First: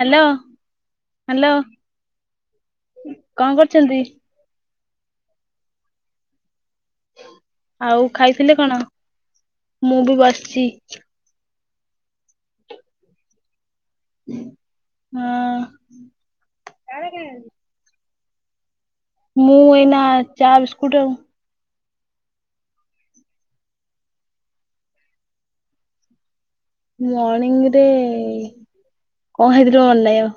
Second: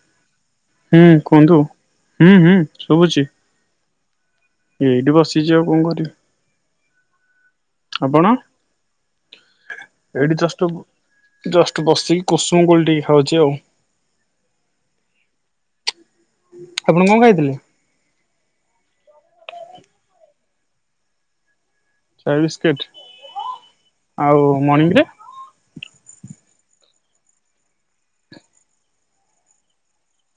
Hello ହୁଁ hello କୁହନ୍ତୁ ହୁଁ ହୁଁ ଶୁଭୁଛି। କଣ କରୁଛନ୍ତି? ଏଇଠି ବସିଛି ଆଉ କଣ କରିବି? ଆଉ ଆପଣ? ଖାଇଥିଲେ କଣ ମୁଁ ବି ଏଇଠି ଜଷ୍ଟ ବସିଛି। ଜଷ୍ଟ ବସିକି କୁସୁମ କୋଳି ଟିକେ ଖାଉଛି ଆଉ। ହଁ। ଆପଣ କଣ ଖାଇଥିଲେ? ମୁଁ ଏଇନା ଚା ବିିସ୍କୁଟ ଆଉ। ଚା ବିସ୍କେଟ୍ ଆଉ ମଣିଂରେ? ମର୍ଣିଂ ରେ କଣ ଖାଇଥିଲି ମନେ ନାଇଁ ଆଉ।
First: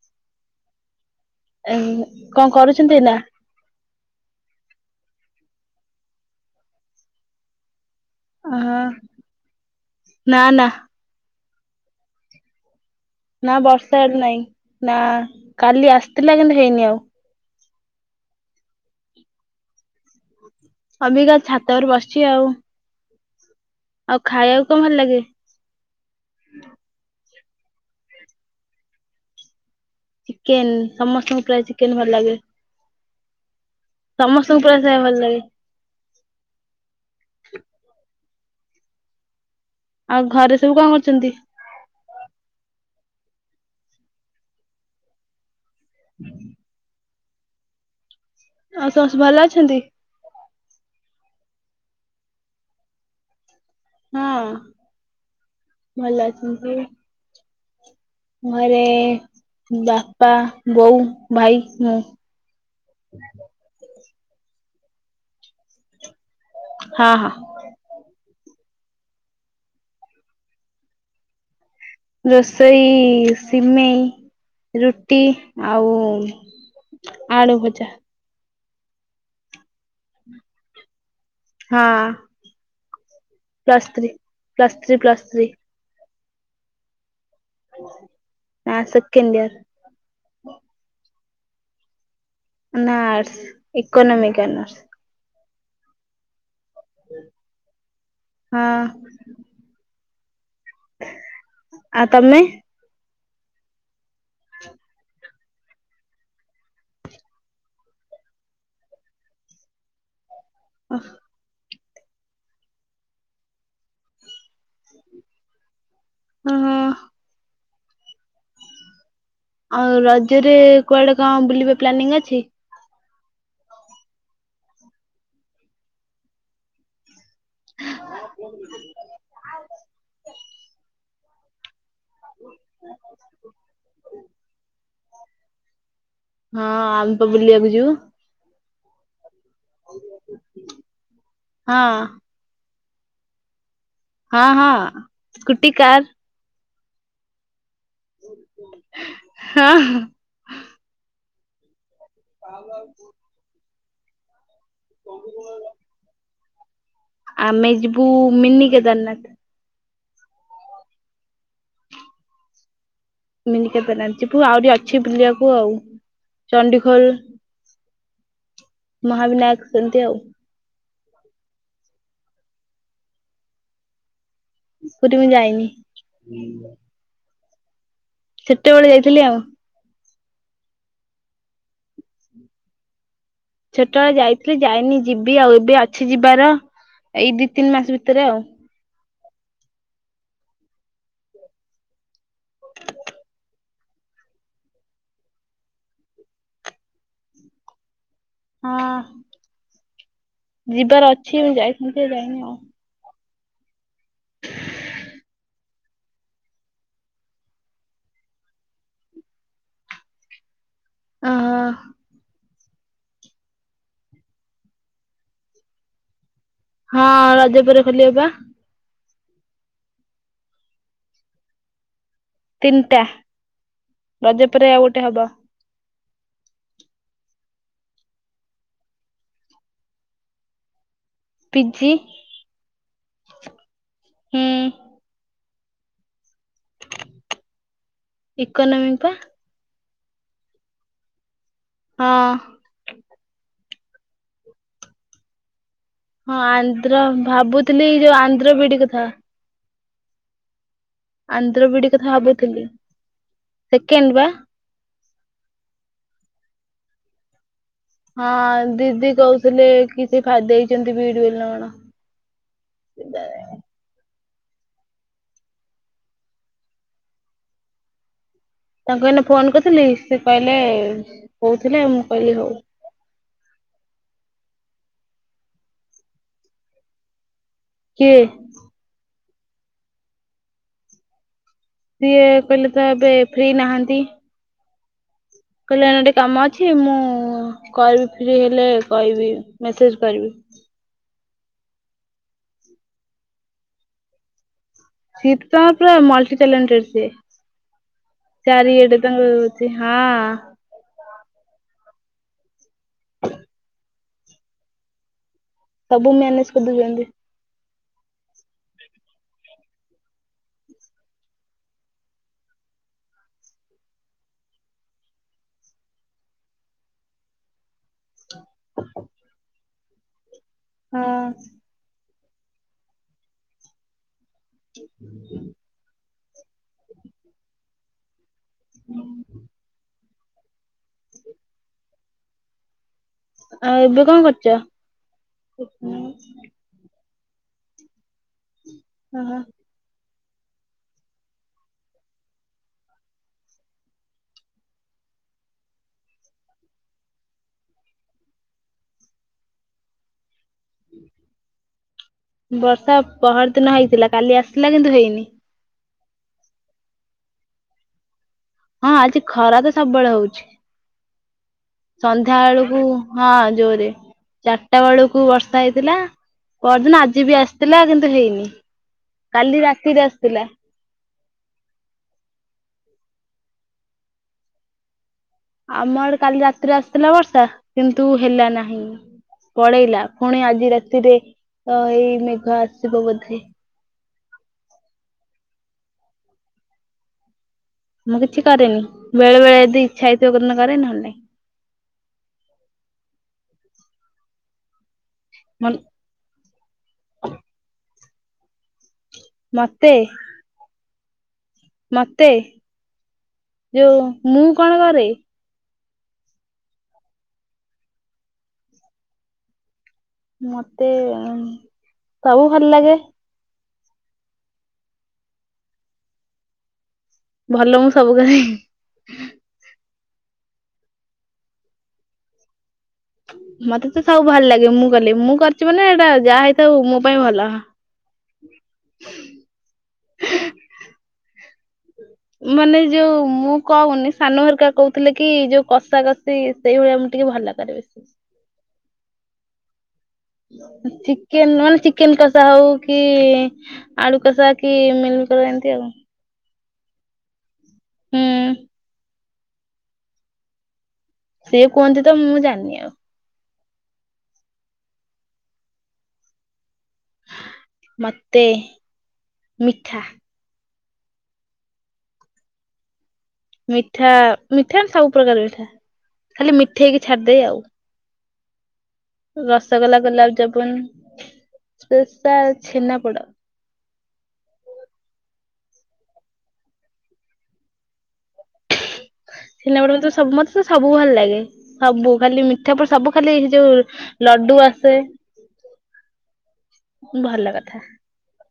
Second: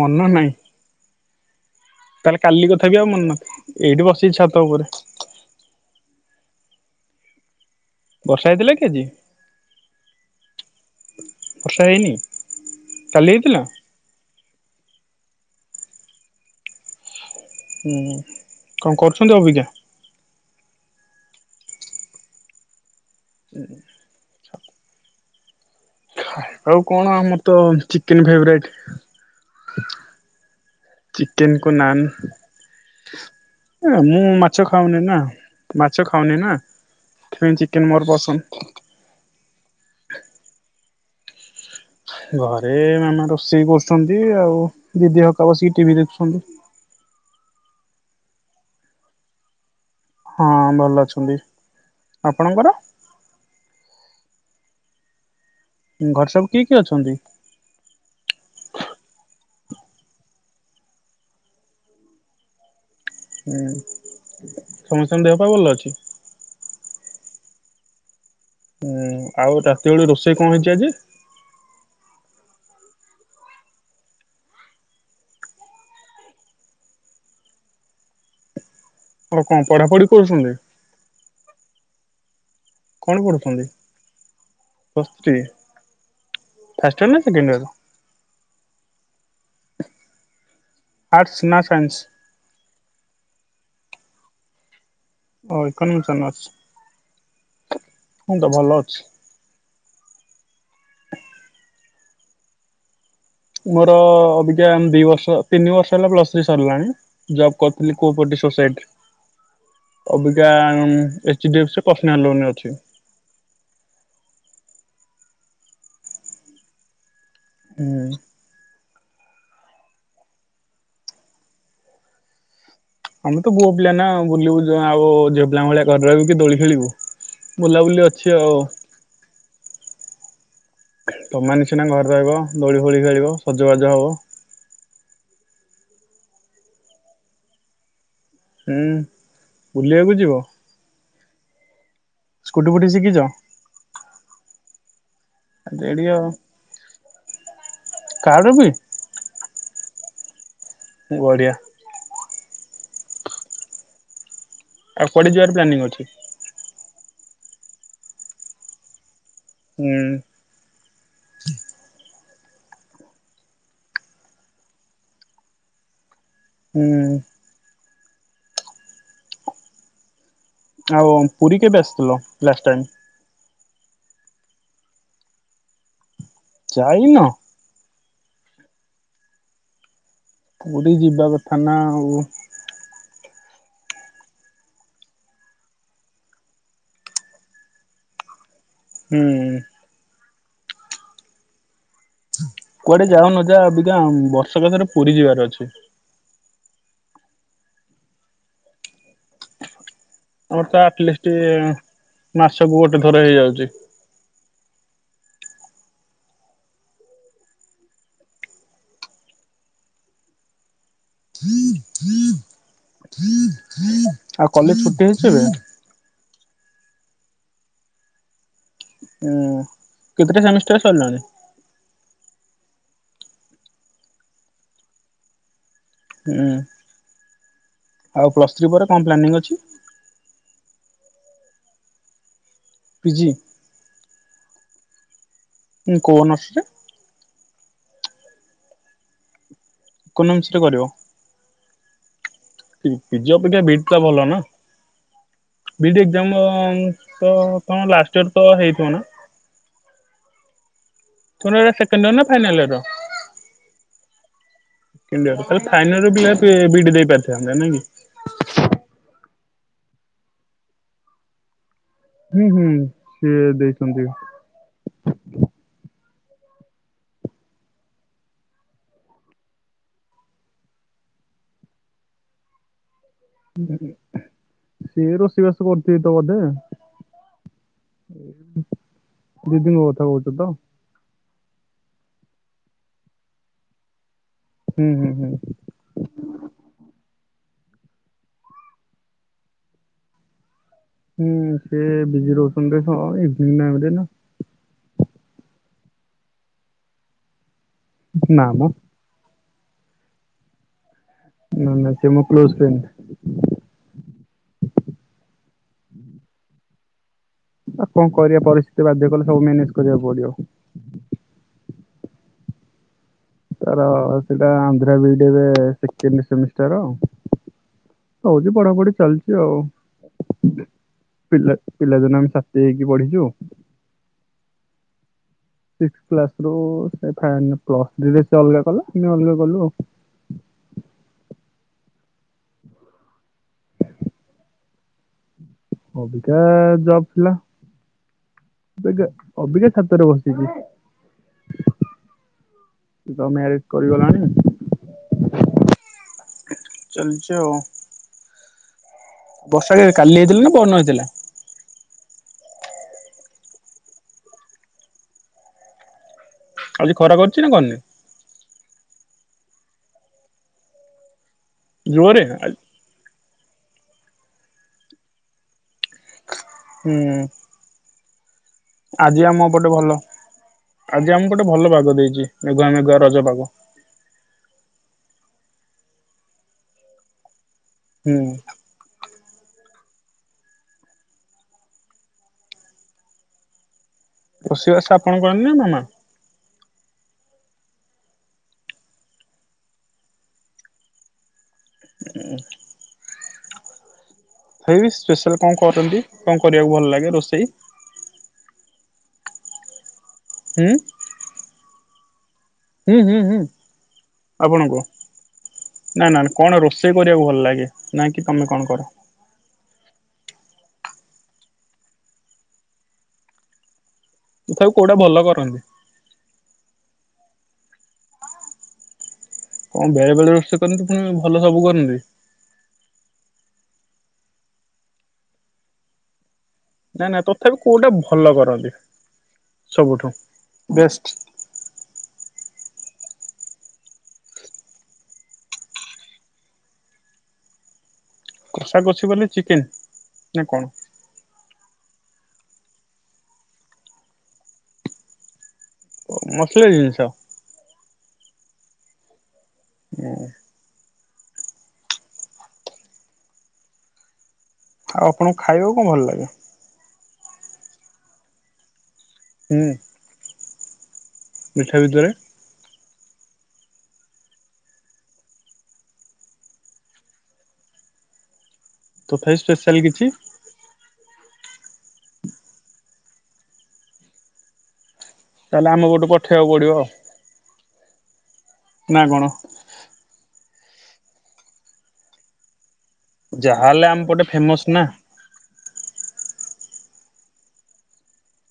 ମନେ ନାଇଁ? ଉ କଣ କରୁଛନ୍ତି ଆଉ ଏଇନା? ମନେ ନଥିବ ଏଇଠି ବସିଛି ଛାତ ଉପରେ। ବର୍ଷା ହେଇଥିଲା କି ହଁ ଆଜି ନା ନା। ବର୍ଷା ହେଇନି? କାଲି ନା ହେଇଥିଲା ବର୍ଷା ଇଆଡ଼େ ନାଇଁ। ନା କାଲି ଆସିଥିଲା କିନ୍ତୁ ହେଇନି ଆଉ। ହୁଁ କଣ କରୁଛନ୍ତି ଅଭିକା? ଅବିକା ଛାତ ଉପରେ ବସିଛି ଆଉ। [inaudible] ଆଉ ଖାଇବାକୁ କଣ ଭଲ ଲାଗେ? ଖାଇବାକୁ କଣ ଆ ମତେ ତ ଚିକେନ ଫେବରାଇଟ୍। ଚିକେନ ସମସ୍ତଙ୍କୁ ଚିକେନ ପ୍ରାୟ କୁ ନାନ୍ ଭଲ ଲାଗେ ମୁଁ ସମସ୍ତଙ୍କୁ ମାଛ ପ୍ରାୟ ଖାଇବା ଖାଉନି ଭଲ ନା ଲାଗେ ମାଛ ଖାଉନି ନା ସେଥିପାଇଁ ଚିକେନ ମୋର ପସନ୍ଦ। [inaudible] ଆଉ ଘରେ ସବୁ କଣ କରୁଛନ୍ତି? ଘରେ ମାମା ରୋଷେଇ କରୁଛନ୍ତି ଆଉ ଦିଦି ଅପା ବସିକି ଟିଭି ଦେଖୁଛନ୍ତି। ଆଉ ସମସ୍ତେ ଭଲ ଅଛନ୍ତି? ହଁ ଭଲ ଅଛନ୍ତି ଆପଣଙ୍କର? ହଁ। [inaudible] ଘରେ ସବୁ କିଏ କିଏ ଅଛନ୍ତି? ଘରେ ବାପା ବୋଉ ଭାଇ ମୁଁ ହୁଁ। ସମସ୍ତ ଙ୍କ ଦେହ ପା ଭଲ ଅଛି? ହଁ ହଁ। ହୁଁ ଆଉ ରାତି ବେଳୁ ରୋଷେଇ କଣ ହେଇଛି ଆଜି? ରୋଷେଇ ସିମେଇ ରୁଟି ଆଉ ଆଳୁ ଭଜା ଆଉ କଣ ପଢାପଢି କରୁଛନ୍ତି? ହଁ। କଣ ପଢୁଛନ୍ତି plus three plus three plus three first year ନା? ସେକେଣ୍ଡ ଇୟର ନାଁ ସେକେଣ୍ଡିଅର୍ [inaudible] ଆର୍ଟ୍ସ୍ ନା ସାଇନ୍ସ? ନା ଆଡ୍ସସ ଇକୋନୋମିକ୍ ଅନାର୍ଷ ଓ ଇକୋନୋମିକ ଅନର୍ଷ ହୁଁ ତ ହଁ ଭଲ ଅଛି ଆ ତମେ ମୋ ତ ଅଭିକା ଦି ବର୍ଷ ତିନି ବର୍ଷ ହେଲା ପ୍ଲସ ଥ୍ରୀ ସରିଲାଣି। ଜବ୍ କରିଥିଲି କୋ ପଟି ସୋସାଈଟିରେ ଅବି କା ଏଚ-ଡି-ଏଫସି ପର୍ଶିନାଲ ଲୋନରେ ଅଛି। ହଁ ହଁ। ହୁଁ। ଆଉ ରଜରେ କୁଆଡେ କଣ ବୁଲିବା ପ୍ଲାନିଂ ଅଛି? ଆମେ ତ ପୁଅ ପିଲା ନା ବୁଲିବୁ ଆଉ ଝିଅ ପିଲା ଭଳିଆ ଘରେ ରହିବୁ କି ଦୋଳି ଖେଳିବୁ ବୁଲାବୁଲି ଅଛି ଆଉ ତମମା ତମେ ସିନା ଘରେ ରହିବ ଦୋଳି ଫୋଳି ଖେଳିବ ସଜବାଜ ହବ। ହଁ ଆମେ ତ ବୁଲିବାକୁ ଯିବୁ। ହୁଁ ବୁଲିବାକୁ ଯିବ? ହଁ। ରୁଟି ଫୁଟି ଶିଖିଛ? ହଁ ହଁ। ସ୍କୁଟି କାର୍ କାର ବିି? ହଁ ଓଡ଼ିଆ, କ [unintelligible] ଆଉ କୁଆଡେ ଯିବାର ପ୍ଲାନିଂ ଅଛି? ଆମେ ଜିବୁ ମିନି କେଦାରନାଥ। ହୁଁ, ମିନିକେଦାର ନାଥ ଯିବୁ ଆହୁରି ଅଛି ବୁଲିବାକୁ ଆଉ। ହୁଁ ଚଣ୍ଡିଖୋଲ, ମହାବିନାୟକ ସେମତିଆଉ ଆଉ ପୁରୀ କେବେ ଆସିଥିଲ ଲାଷ୍ଟ ଟାଇମ୍ ପୁରୀ ମୁଁ ଯାଇନି। ଯାଇନ? ସେତେବେଳେ ଯାଇଥିଲି ଆଉ। ପୁରୀ ଯିବା କଥା ନା ଆଉ ଛୋଟବେେଳେ ଯାଇଥିଲି ଯାଇନି ଯିବି ଆଉ ଏବେ ଅଛି ଯିବାର ଏଇ ଦି ତିନି ମାସ ଭିତରେ ଆଉ। ହୁଁ ଉଁ କୁଆଡେ ଯାଉନ ଯା ବର୍ଷକେଥରେ ପୁରୀ ଯିବାର ଅଛି। ହଁ, ଆମର ତ ଯିବାର ଆଟଲିଷ୍ଟ ଅଛି ମୁଁ ଯାଇଥାନ୍ତି ଯେ ଯାଇନି ଆଉ। ମାସକୁ ଗୋଟେ ଥର ହେଇଯାଉଛି [inaudible] ଅ ହୁଁ ହୁଁ [inaudible] ଆଉ କଲେଜ ଛୁଟି ହେଇଛି ଏବେ ହଁ ରଜ ପରେ ଖୋଲିିବପା ଉଁ କେତେଟା ସେମିଷ୍ଟାର ସରିଲାଣି। ତିନିଟା ରଜ ପରେ ଆଉ ଗୋଟେ ହବ। ହୁଁ ଆଉ ପ୍ଲସ୍ ଥ୍ରୀ ପରେ କଣ ପ୍ଲାନିଂ ଅଛି। ପି୍ଜି ପିଜି ହୁଁ ହୁଁ କୋଉ ଅନରସରେ ଇକୋନୋମିକ ପା ଇକୋନୋମିକସ ରେ କରିବ? ହଁ ପିଜି ଅପେକ୍ଷା ବିଇଡ ଟା ଭଲ ନା। ବିଇଡି ହଁ ଏଜାମ ଆନ୍ଧ୍ର ଭାବୁଥିଲି ତଣ ଯୋଉ ଲାଷ୍ଟ ଇୟର ତ ଆନ୍ଧ୍ର ବିଡି ହେଇଥିବ କଥା ନା, ତମର ଆନ୍ଧ୍ର ଏଇଟା ବିଇଡ ସେକେଣ୍ଡ ଇୟର କଥା ନା ଫାଇନାଲ ଭାବୁଥିଲି ଇୟର? ସେକେଣ୍ଡ ବା କି ତାଲେ ଫାଇନାଲରେ ବି ବିଡି ଦେଇ ପାରିଥାନ୍ତ ନାଇଁକି। ହଁ ଦିଦି କହୁଥିଲେ କିଛି ଫା ହେଇଛନ୍ତି ବିଡ ବୋଲି ନା କଣ ହୁଁ ହୁଁ ସିଏ ଦେଇଛନ୍ତି। ତାଙ୍କୁ ଏଇନେ ଫୋନ କରିଥିଲି ସେ କହିଲେ କହୁଥିଲେ ମୁଁ କହିଲି ହଉ। ସିଏ ରୋଷେଇ ବାସ କରୁଥିବେ ତ ବୋଧେ କିଏ ଦିଦିଙ୍କ କଥା କହୁଛ ତ ସିଏ କହିଲେ ତ ଏବେ ଫ୍ରି ନାହାନ୍ତି। ହୁଁ ହୁଁ ହୁଁ। କହିଲେ ଏ ଟିକେ କାମ ଅଛି ମୁଁ କହିବି ଫ୍ରି ହେଲେ କହିବି ମେସେଜ କରିବି। ହଁ ସେ ବିଜି ରହୁଛନ୍ତି ନାଁ [inaudible] ଶୀତ ତମର ପୁରା ମଲ୍ଟି ଟ୍ୟାଲଣ୍ଟେଡ ସେ ନା ମ ଚାରି ଏଟେ ତାଙ୍କୁ ହଁ। ନା ନା ସେ ମୋ କ୍ଲୋଜ ଫ୍ରେଣ୍ଡ ସବୁ ମ୍ୟାନେଜ କରିଦୋଉଛନ୍ତି। [inaudible] ଆଉ କଣ କରିବା ପରିସ୍ଥିତି ବାଧ୍ୟ କଲେ ସବୁ ମ୍ୟାନେଜ କରିବାକୁ ପଡିବ। ତାର ସେଟା ଆନ୍ଧ୍ର ବି ଡ ଏବେ ସେକେଣ୍ଡସେମିଷ୍ଟାର ହୋଉଛି ପଢାପଢି ଚାଲିଛି ଆଉ ହଁ। ପିଲ ପିଲାଦୀନ ଛାତି ହେଇକି ପଢିଛୁ। [inaudible] ସିକ୍ସ କାଲ ରୁ ପ୍ଲସଥୀ ରେ ସେ ଅଲଗା କଲା ଆମେ ଅଲଗା କଲୁ ଆଉ ଆଉ ଏବେ କଣ କରୁଛ? ଅବିକା ଜବ [inaudible] ବବେଗ ଓହୋ ଅବିକା ଛାତରେ ବସିଚୀ ଓଏ ତ ମ୍ୟାରେଜ କରିଗଲାଣି ଚାଲିଚି ଆଉ ବର୍ଷା କେବେ କାଲି ହେଇଥିଲାନା? ପହରଦୀନ ହୋଇଇଥିଲା? ବର୍ଷା ପହର ଦିନ ହେଇଥିଲା କାଲି ଆସିଥିଲା କିନ୍ତୁ ହେଇନି। ଆଜି ଖରା କରିଛି ନାଁ କରୁନି? ହଁ ଆଜି ଖରା ତ ସବୁବେଳେ ହୋଉଛି। ଜୋରେ? ଆଜି- ସନ୍ଧ୍ୟାବେଳକୁ ହଁ ଜୋରେ ଚାରିଟା ବେଳକୁ ବର୍ଷା ହେଇଥିଲା। ହୁଁ ପରଦିନ ଆଜି ବି ଆସିଥିଲା କିନ୍ତୁ ହେଇନି ଆଜି ଆମ କାଲି ପଟେ ଭଲ ରାତିରେ ଆସିଥିଲା। ଆଜି ଆମକୁ ଗୋଟେ ଭଲ ପାଗ ଦେଇଛି ମେଘୁଆ ମେଘୁଆ ରଜ ପାଗ। ଆମର କାଲି ରାତିରେ ଆସିଥିଲା ବର୍ଷା କିନ୍ତୁ ହୁଁ ହେଲା ନାହିଁ। ପଳେଇଲା ପୁଣି ଆଜି ରାତିରେ ତ ଏଇ ମେଘ ଆସିବ ବୋଧେ ରୋଷେଇ ବାସ ଆପଣ କରନ୍ତି ନାଁ ମାମା? ମୁଁ କିଛି କରେନି ବେଳେ ବେଳେ ଯଦି ଇଚ୍ଛା ହେଇଥିବିନ କରେ ନହେଲେ ନାହିଁ। [inaudible] ହେଇସି ସ୍ପେଶାଲ୍ କଣ ନାହିଁ। କରୁଛନ୍ତି। କଣ କରିବାକୁ ଭଲ ଲାଗେ ରୋଷେଇ ମତେ ହୁଁ। ମ ତେ ହୁଁ ହୁଁ ହୁଁ ଯୋଉ ମୁଁ କଣ ଆପଣଙ୍କୁ କରେ ନା ନା କଣ ରୋଷେଇ କରିବାକୁ ଭଲ ଲାଗେ ନାଇଁକ କି ତମେ କଣ କର? ମତେ ସବୁ ଭଲ ଲାଗେ। ତଥାପ କୋଉଟା ଭଲ କରନ୍ତି? ଭଲ ମୁଁ ସବୁ କରେ ହଁ ବେଳେ ବେଳେ ରୋଷେଇ କରନ୍ତି ପୁଣି ଭଲ ସବୁ କରନ୍ତି। ମତେ ତ ସବୁ ଭଲ ଲାଗେ ମୁଁ କଲି ମୁଁ କରିଛି ମାନେ ଏଇଟା ଯାହା ହେଇ ନାଇ ନା ତଥାପି କୋଉଟା ଭଲ କରନ୍ତି। ସବୁଠୁ ବେଷ୍ଟ ମାନେ ଯୋଉ ମୁଁ କହୁନି ସାନ ହରକା କହୁଥିଲେ କି ଯୋଉ କଷା କଷି ସେଇଭଳିଆ ଆମେ ଟିକେ ଭଲ କରେ ବେଶୀ। ହୁଁ ଆଗକୁ ଅଛି ମାନେ ଚିକେନ ନା କଣ ଚିକେନ ମାନେ ଚି ଚିକେନ କଷା ହଉ କି ଆଳୁ କଷା କି ମିମି ଏମ୍ ଏମିତି ଆଉ କି ଜିନିଷ ହୁଁ। ହୁଁ। ସେ କୁହନ୍ତି ତ ମୁଁ ଜାଣିନି ଆଉ ଆଉ ଆପଣଙ୍କୁ ଖାଇବାକୁ କଣ ଭଲ ଲାଗେ? ମତେ ମିଠା ମିଠାାଭିତରେ ମିଠା ମିଠା ସବୁ ପ୍ରକାର ମିଠା ଖାଲି ମିଠେଇ ହେଇକି ଛାଡିଦେଇ ଆଉ ତଥାପି ସ୍ପେଶାଲ ରସଗୋଲା କିଛି? ଗୋଲାପଜାମୁନ ସ୍ପେସିଆଲ ଛେନାପୋଡ ତାହେଲେ ଆମ ପଟକୁ ପଠେଇବାକୁ ପଡିବ ଆଉ [unintelligible] ତ ସବୁ ଭଲ ଲାଗେ ସବୁ ଖାଲି ମି ସେପରେ ସବୁ ଖାଲି ଯୋଉ ଯାହାହେଲେ ଆମ ପଟେ ଲଡୁ ଫେମସ ନା। ଆସେ ଭଲ କଥା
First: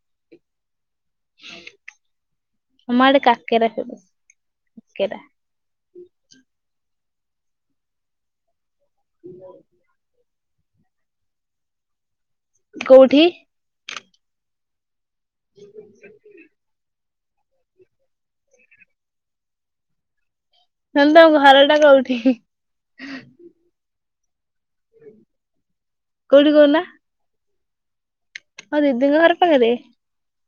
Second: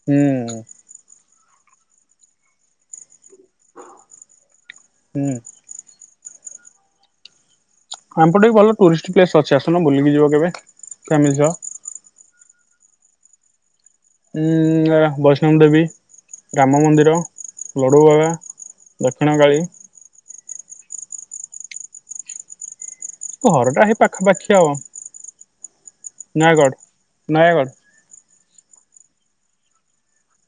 ହୁଁ। ତମ ଆଡେ କାକେରେ ହେବ ହୁଁ। ଆମପଟେ ବି ଭଲ, ଟୁରିଷ୍ଟ ପ୍ଲେସ୍ ଅଛି ଆସୁନ ବୁଲିକି ଯିବ କେବେ। [inaudible] କୋଉଠି? ହୁଁ ବୈଷ୍ଣବ ଦେବୀ ରାମ ମନ୍ଦିର ଲଡ଼ୁବାବା ଦକ୍ଷିଣକାଳି ହେଲେ ତମ ଘରଟା କଉଠି? ଘରଟା ହେଇ ପାଖାପାଖି ନୟାଗଡ଼ ନୟାଗଡ଼, ହଉ ଦିଦିଙ୍କ ଘର ପାଖରେ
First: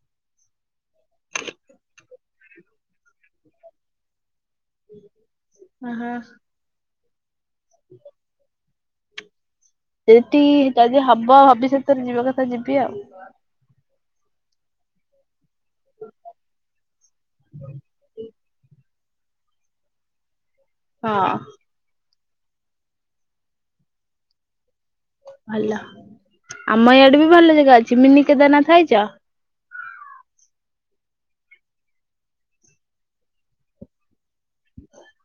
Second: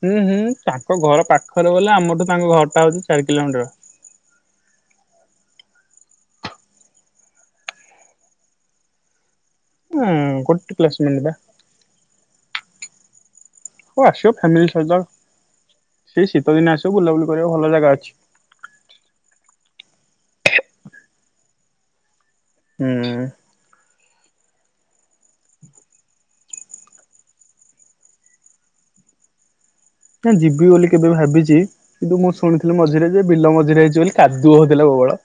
ହୁଁ ହୁଁ ତାଙ୍କ ଘର ପାଖରେ ବଲେ ଆମଠୁ ତାଙ୍କ ଘର ଟା ହଉଛି ଚାରି କିଲୋମିଟର ହୁଁ ହୁଁ ହ [inaudible] ହୁଁ ସେଠି ଗୋଟେ ଯଦି କ୍ଲାସମେଟ ବା ହବ ଭବିଷ୍ୟତରେ ଯିବା କଥା ତ ଯିବି ଆଉ। ଆଉ ଆସିବ ଫ୍ୟାମିଲି ସହିତ। ସେ ଶୀତ ଦିନ ଆସିବ ବୁଲାବୁଲି କରିବା ଭଲ ଜାଗା ଅଛି। ହଁ, ହୁଁ, ଭଲ ଆମ ଇଆଡେ ବି ଭଲ ଜାଗା ଅଛି ମିନି କେଦାରନାଥ ଆଇଛ? ନା ଯିବି ବୋଲି କେବେ ଭାବିଛି କିନ୍ତୁ ମୁଁ ଶୁଣିଥିଲି ମଝିରେ ଯେ ବିଲ ମଝିରେ ହେଇଛି ବୋଲି କାଦୁଅ ହଉଥିଲା ପ୍ରବଳ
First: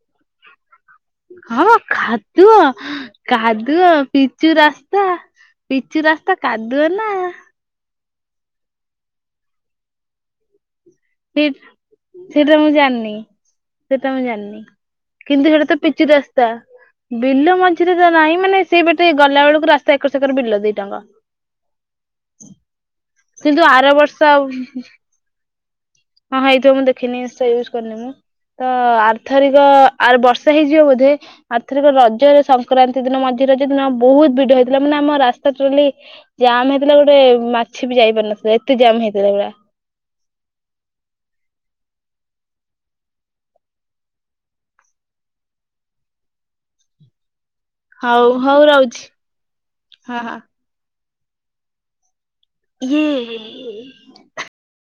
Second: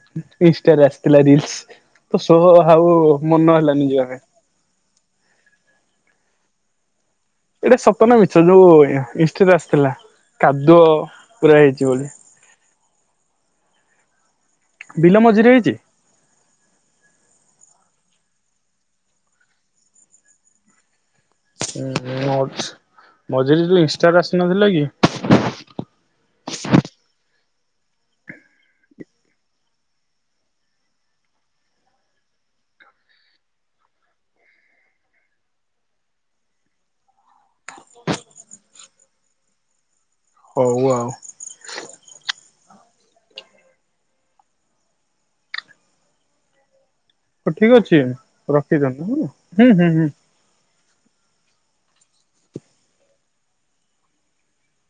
ଇନଷ୍ଟାରେ ଆସି ହଁ ଉ ମନ ହେଲାନି ଯିବା ପାଇଁ। ପିଚୁ ରାସ୍ତା କାଦୁଏ ନା ଏଇଟା ସତନା ମିଛ ଯୋଉ ଇନଷ୍ଟା ରେ ଆସିଥିଲା କାଦୁଅ ସେ ପୁରା ହେଇଛି ବୋଲି ସେଟା ମୁଁ ଜାଣିନି। ନି ସେଟା ମୁଁ ଜାଣିନି ବିଲ ମଝିରେ କିନ୍ତୁ ସେଟା ହେଇଛି? ତ ପିଚୁ ରାସ୍ତା ବିଲ ମ ରେ ତ ନାହିଁ ମାନେ ସେ ପଟେ ଗଲା ବେଳକୁ ରାସ୍ତା ଏକର ସେକର ବିଲ ଦିଟା ଯାକ। ହୁଁ ହୁଁ ନୋଟ କିନ୍ତୁ ଆର ବର୍ଷ ଆଉ ହଁ ହେଇଥିବ ମୁଁ ଦେଖିନି ୟୁଜ କରିନି ମୁଁ ତ ଆର୍ଥରିକ ଆ ବର୍ଷା ହେଇଯିବ ବୋଧେ ଆର୍ଥରିକ ରଜରେ ସଂକ୍ରାନ୍ତି ଦିନ ମଝିରେ ରଜ ଦିନ ବହୁତ ଭିଡ ହେଇଥିଲା ମାନେ ଆମ ରାସ୍ତା ଟଲି ଜାମ୍ ହେଇଥିଲା ଗୋଟେ ମାଛି ବି ଯାଇପାରିନଥିଲେ ଏତେ ଜାମ୍ ହେଇଥିଲା ଗା କୱ ହ ଠିକ ଅଛି ହଉ ହଉ ରହୁଛି ରଖିଛନ୍ତିଲା ହୁଁ ହୁଁ ହୁଁ ହଁ ହୁଁ ହୁଁ ହୁଁ